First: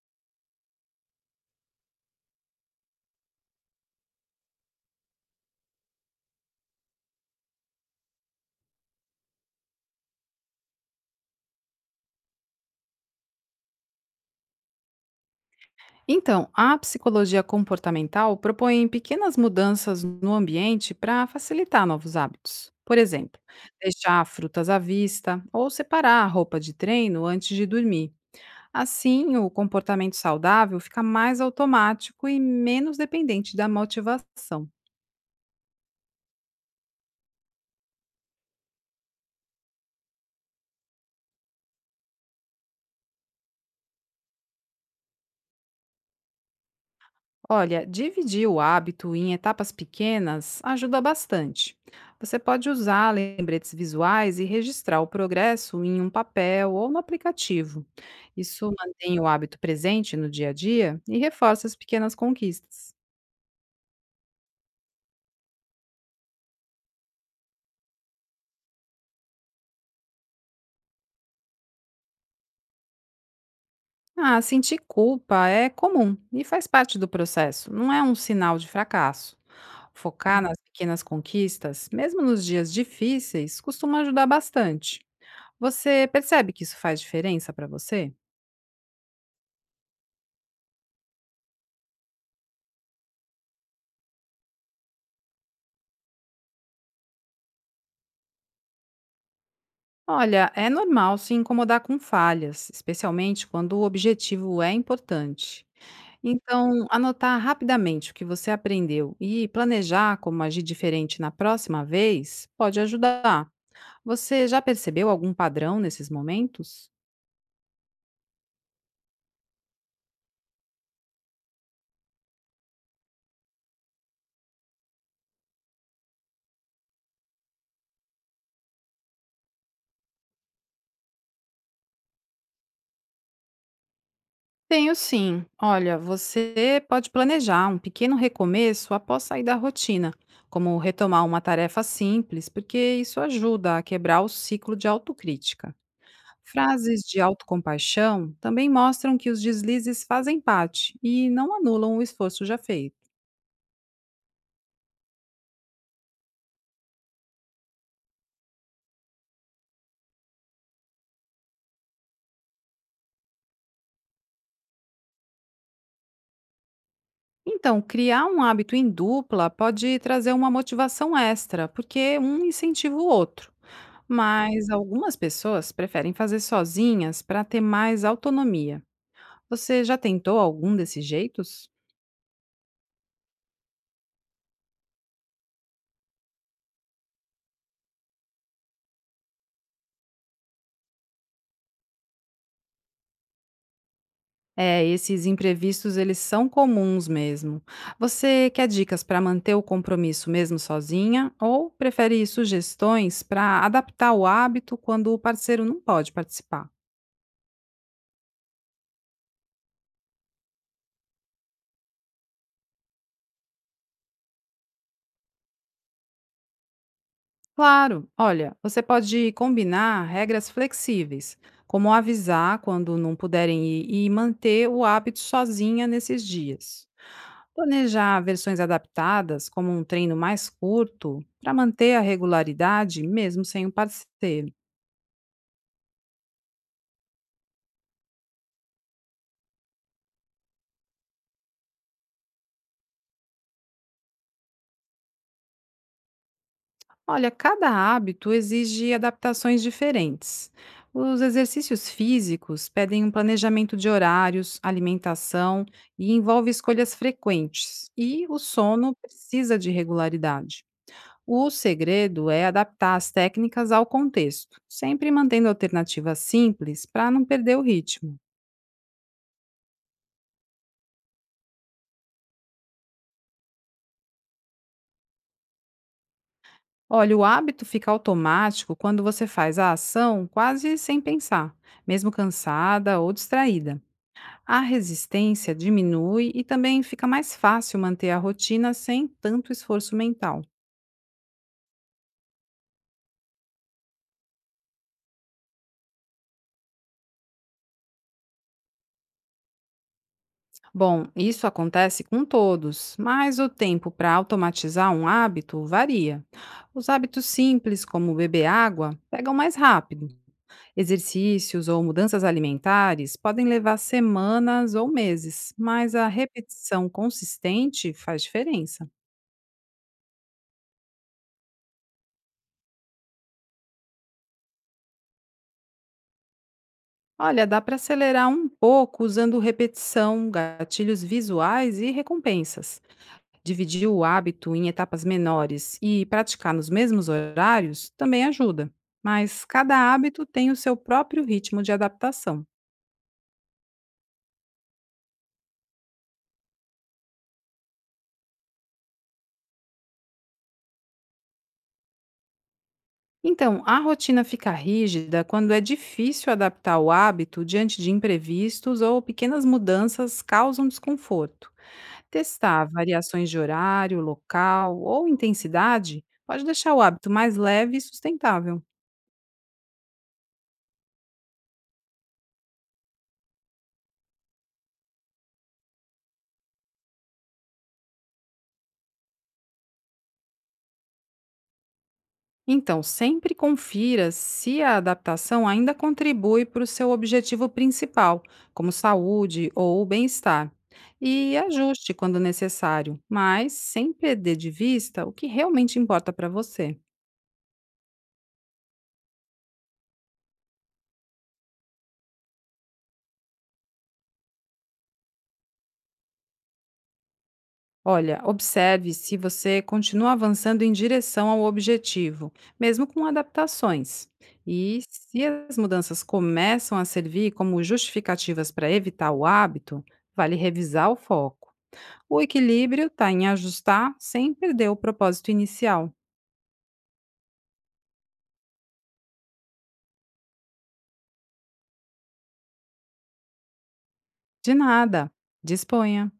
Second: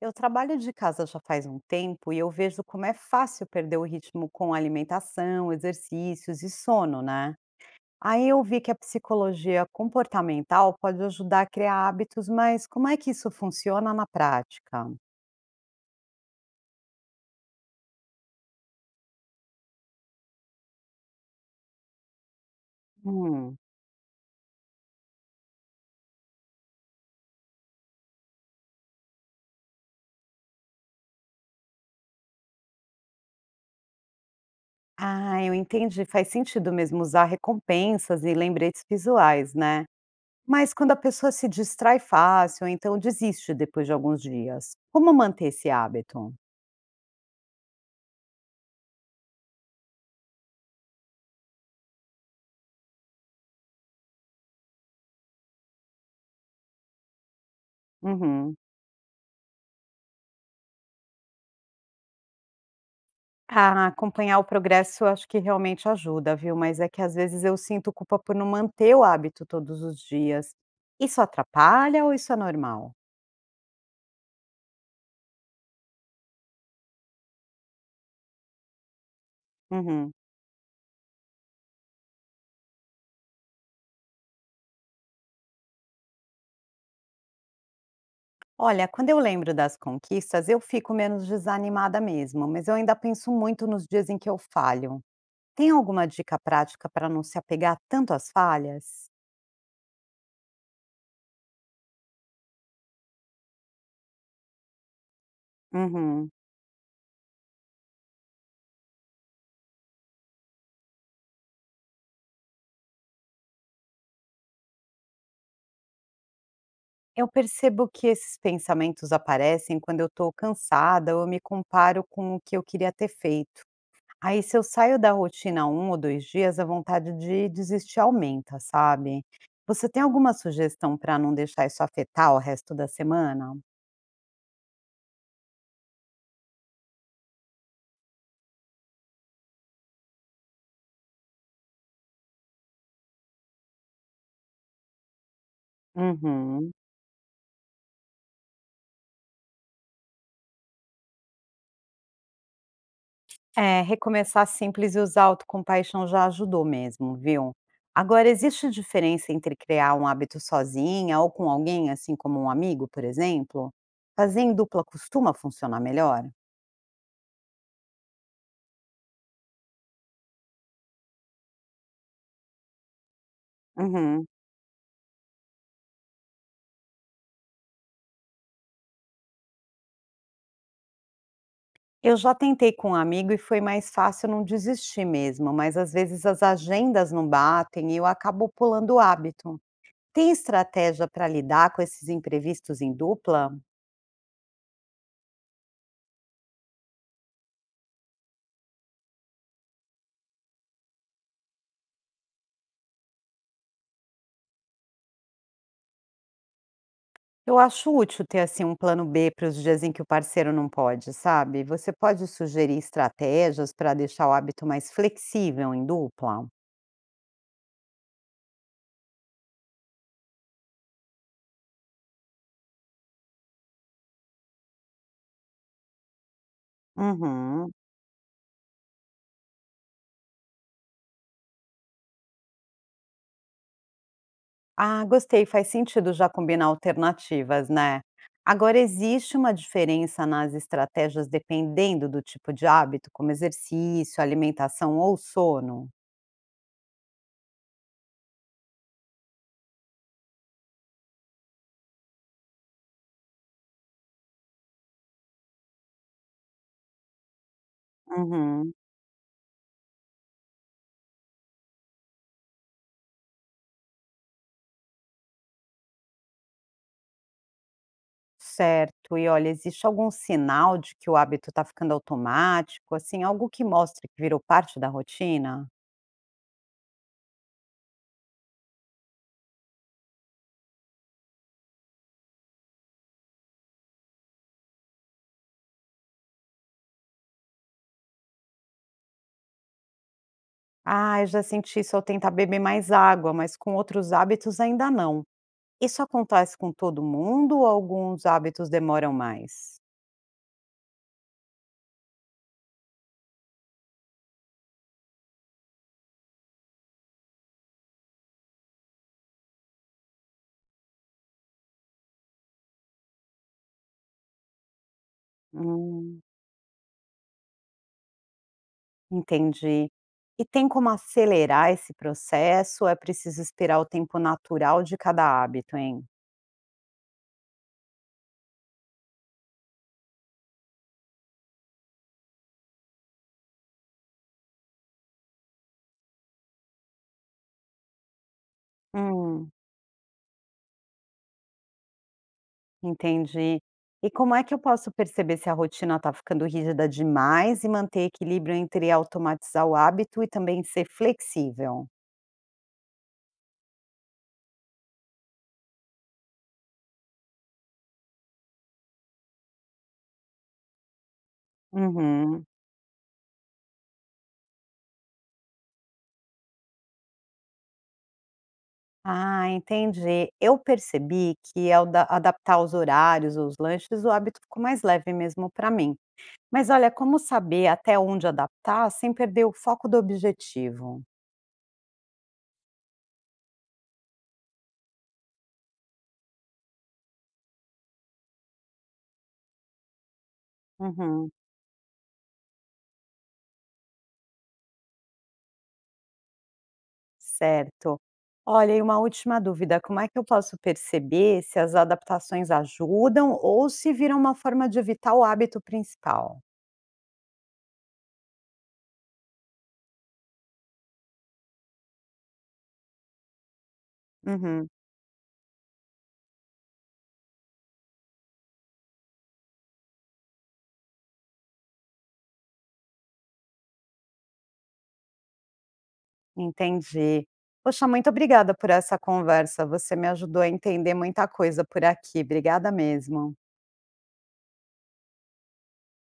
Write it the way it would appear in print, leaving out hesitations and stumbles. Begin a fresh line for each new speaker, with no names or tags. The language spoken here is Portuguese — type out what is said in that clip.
Eu trabalho de casa já faz um tempo e eu vejo como é fácil perder o ritmo com alimentação, exercícios e sono, né? Aí eu vi que a psicologia comportamental pode ajudar a criar hábitos, mas como é que isso funciona na prática?
Então, a psicologia comportamental propõe pequenas mudanças no ambiente para facilitar novos hábitos. Por exemplo,
Hum.
deixar frutas à vista ou separar a roupa de treino antes de dormir. Assim, o comportamento saudável fica mais automático e menos dependente da motivação.
Ah, eu entendi. Faz sentido mesmo usar recompensas e lembretes visuais, né? Mas quando a pessoa se distrai fácil, então desiste depois de alguns dias. Como manter esse hábito?
Olha, dividir o hábito em etapas pequenas ajuda bastante. Você pode usar lembretes visuais e registrar o progresso em um papel ou no aplicativo.
Uhum.
Isso mantém o hábito presente no dia a dia e reforça as pequenas conquistas.
Ah, acompanhar o progresso eu acho que realmente ajuda, viu? Mas é que às vezes eu sinto culpa por não manter o hábito todos os dias. Isso atrapalha ou isso é normal?
Ah, sentir culpa é comum e faz parte do processo, não é um sinal de fracasso.
Uhum.
Focar nas pequenas conquistas, mesmo nos dias difíceis, costuma ajudar bastante. Você percebe que isso faz diferença para você?
Olha, quando eu lembro das conquistas, eu fico menos desanimada mesmo, mas eu ainda penso muito nos dias em que eu falho. Tem alguma dica prática para não se apegar tanto às falhas?
Olha, é normal se incomodar com falhas, especialmente quando o objetivo é importante.
Uhum.
Então, anotar rapidamente o que você aprendeu e planejar como agir diferente na próxima vez pode ajudar. Você já percebeu algum padrão nesses momentos?
Eu percebo que esses pensamentos aparecem quando eu estou cansada ou eu me comparo com o que eu queria ter feito. Aí se eu saio da rotina um ou 2 dias, a vontade de desistir aumenta, sabe. Você tem alguma sugestão para não deixar isso afetar o resto da semana?
Tenho sim. Olha, você pode planejar um pequeno recomeço após sair da rotina, como retomar uma tarefa simples, porque isso ajuda a quebrar o ciclo de autocrítica.
Uhum.
Frases de autocompaixão também mostram que os deslizes fazem parte e não anulam o esforço já feito.
É, recomeçar simples e usar autocompaixão já ajudou mesmo, viu. Agora existe diferença entre criar um hábito sozinha ou com alguém, assim como um amigo, por exemplo? Fazer em dupla costuma funcionar melhor?
Então, criar um hábito em dupla pode trazer uma motivação extra, porque um incentiva o outro.
Uhum.
Mas algumas pessoas preferem fazer sozinhas para ter mais autonomia. Você já tentou algum desses jeitos?
Eu já tentei com um amigo e foi mais fácil não desistir mesmo, mas às vezes as agendas não batem e eu acabo pulando o hábito. Tem estratégia para lidar com esses imprevistos em dupla?
É, esses imprevistos, eles são comuns mesmo. Você quer dicas para manter o compromisso mesmo sozinha ou prefere sugestões para adaptar o hábito quando o parceiro não pode participar?
Eu acho útil ter assim um plano B para os dias em que o parceiro não pode, sabe? Você pode sugerir estratégias para deixar o hábito mais flexível em dupla?
Claro, olha, você pode combinar regras flexíveis, como avisar quando não puderem ir e manter o hábito sozinha nesses dias.
Uhum.
Planejar versões adaptadas, como um treino mais curto, para manter a regularidade mesmo sem o parceiro.
Ah, gostei, faz sentido já combinar alternativas, né? Agora, existe uma diferença nas estratégias dependendo do tipo de hábito, como exercício, alimentação ou sono?
Olha, cada hábito exige adaptações diferentes. Os exercícios físicos pedem um planejamento de horários, alimentação e envolve escolhas frequentes, e o
Uhum,
sono precisa de regularidade. O segredo é adaptar as técnicas ao contexto, sempre mantendo alternativas simples para não perder o ritmo.
certo. E olha, existe algum sinal de que o hábito está ficando automático, assim, algo que mostre que virou parte da rotina?
Olha, o hábito fica automático quando você faz a ação quase sem pensar, mesmo cansada ou distraída. A resistência diminui e também fica mais fácil manter a rotina sem tanto esforço mental.
Ah, eu já senti isso ao tentar beber mais água, mas com outros hábitos ainda não. Isso acontece com todo mundo ou alguns hábitos demoram mais?
Bom, isso acontece com todos, mas o tempo para automatizar um hábito varia. Os hábitos simples, como beber água, pegam mais rápido. Exercícios ou mudanças alimentares podem levar semanas ou meses, mas a
Hum.
repetição consistente faz diferença.
Entendi. E tem como acelerar esse processo ou é preciso esperar o tempo natural de cada hábito, hein?
Olha, dá para acelerar um pouco usando repetição, gatilhos visuais e recompensas. Dividir o hábito em etapas menores e praticar nos mesmos horários também ajuda, mas
Hum,
cada hábito tem o seu próprio ritmo de adaptação.
entendi. E como é que eu posso perceber se a rotina está ficando rígida demais e manter equilíbrio entre automatizar o hábito e também ser flexível?
Então, a rotina fica rígida quando é difícil adaptar o hábito diante de imprevistos ou pequenas mudanças causam desconforto.
Uhum.
Testar variações de horário, local ou intensidade pode deixar o hábito mais leve e sustentável.
Ah, entendi. Eu percebi que ao adaptar os horários ou os lanches, o hábito ficou mais leve mesmo para mim. Mas olha, como saber até onde adaptar sem perder o foco do objetivo?
Então, sempre confira se a adaptação ainda contribui para o seu objetivo principal, como saúde ou bem-estar,
Uhum,
e ajuste quando necessário, mas sem perder de vista o que realmente importa para você.
certo. Olha, e uma última dúvida, como é que eu posso perceber se as adaptações ajudam ou se viram uma forma de evitar o hábito principal?
Olha, observe se você continua avançando em direção ao objetivo, mesmo com adaptações.
Uhum,
E se as mudanças começam a servir como justificativas para evitar o hábito, vale revisar o foco. O equilíbrio está em ajustar sem perder o propósito inicial.
entendi. Poxa, muito obrigada por essa conversa. Você me ajudou a entender muita coisa por aqui. Obrigada mesmo.
De nada. Disponha.